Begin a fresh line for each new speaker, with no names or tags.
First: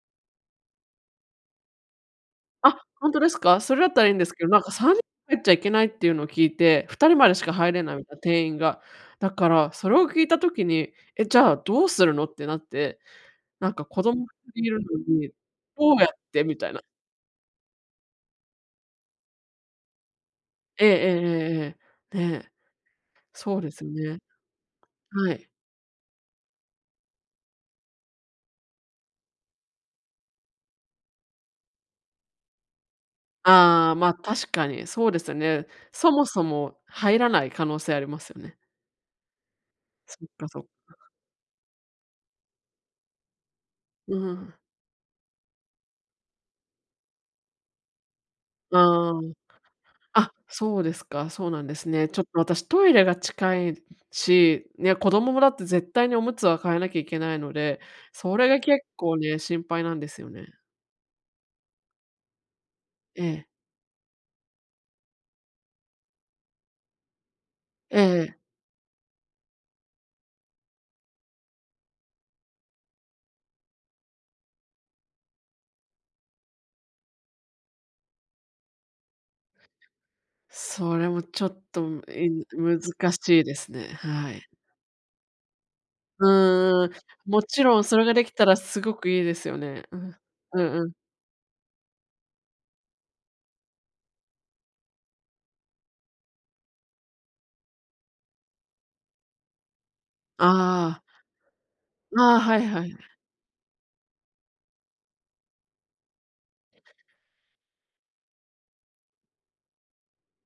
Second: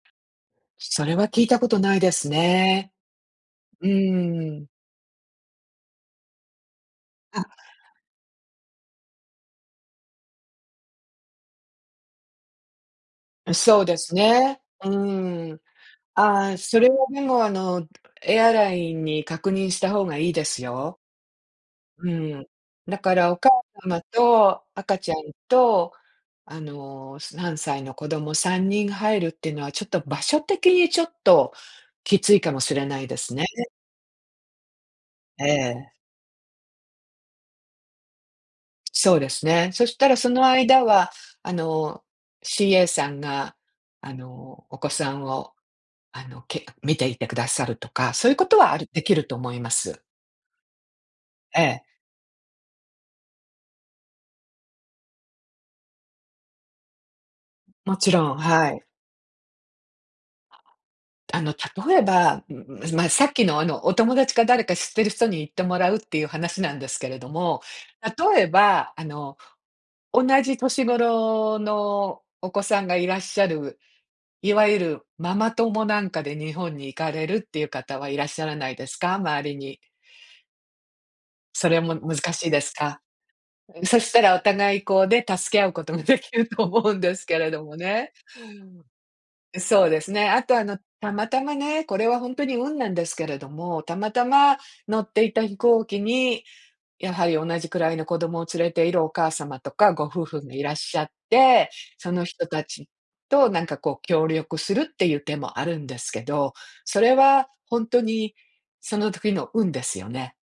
それは聞いたことないです
あっ、
ね。
ほんとですか？それ
う
だったらいいんですけど、な
ー
ん
ん。
か3人入っちゃいけないっていうのを聞いて、2人までし
あ。
か入れないみたいな、定員が。だから、それを聞いた時に、ええ、じゃあどうするのってなって、なん
そ
か
うで
子
す
供ふた
ね、
りいる
う
のに、
ん。
どうやって
あ
み
あ、
たい
そ
な。
れはでもあの、エアラインに確認した方がいいです
ええ
よ。う
ええええええ。ね
ん。
え。
だからお母
そうです
様
ね。
と、赤ちゃん
はい。
と、あの、3歳の子供3人入るっていうのは、ちょっと場所的にちょっと、きついかもしれないですね。
ああ、まあ、確かに、そうですよ
え
ね。
え。
そもそも、入らない可能性ありますよね。
そうですね。そしたら
そっ
その
かそっ
間
か。
は、あの、CA さんが、あ
うん。
の、お子さんを、あのけ見ていてくださるとか、そういうことはあるでき
ああ。
ると思います。
あ、そうですか、そう
え
なんで
え。
すね。ちょっと私トイレが近いし、ね、子供もだって、絶対におむつは替えなきゃいけないので、
もちろ
そ
ん、
れが
はい。
結構ね、心配なんですよね。
あの、例えば、ま、さっ
え
き
え。
のあの、お友達か誰か、知ってる人に行ってもらう、っていう話なんですけれども、
ええ。
例えば、あの、同じ年頃のお子さんがいらっしゃる、いわゆるママ友なんかで、日本に行かれるっていう方は、いらっしゃらないですか？周りに。
それもちょっ
それ
と、
も難
い
しいです
難
か？
しいですね、
そした
は
らお
い。
互いこうね、助け合うことができると
ああ。
思うんですけ
も
れど
ち
も
ろん、それ
ね。
ができたら、すごくいいですよね。
そう
う
です
ん、
ね、あと
う
あの、
んうん。
たまたまね、これはほんとに運なんですけれども、たまたま乗っていた飛行機に、やはり同じくらいの子供を連れているお母様とか、ご夫婦がいらっ
あ
し
あ。
ゃって、その
ああ、
人
はい
た
は
ち
いはい。
と、なんかこう協力するっていう手もあるんですけど、それはほんとに、その時の運ですよね。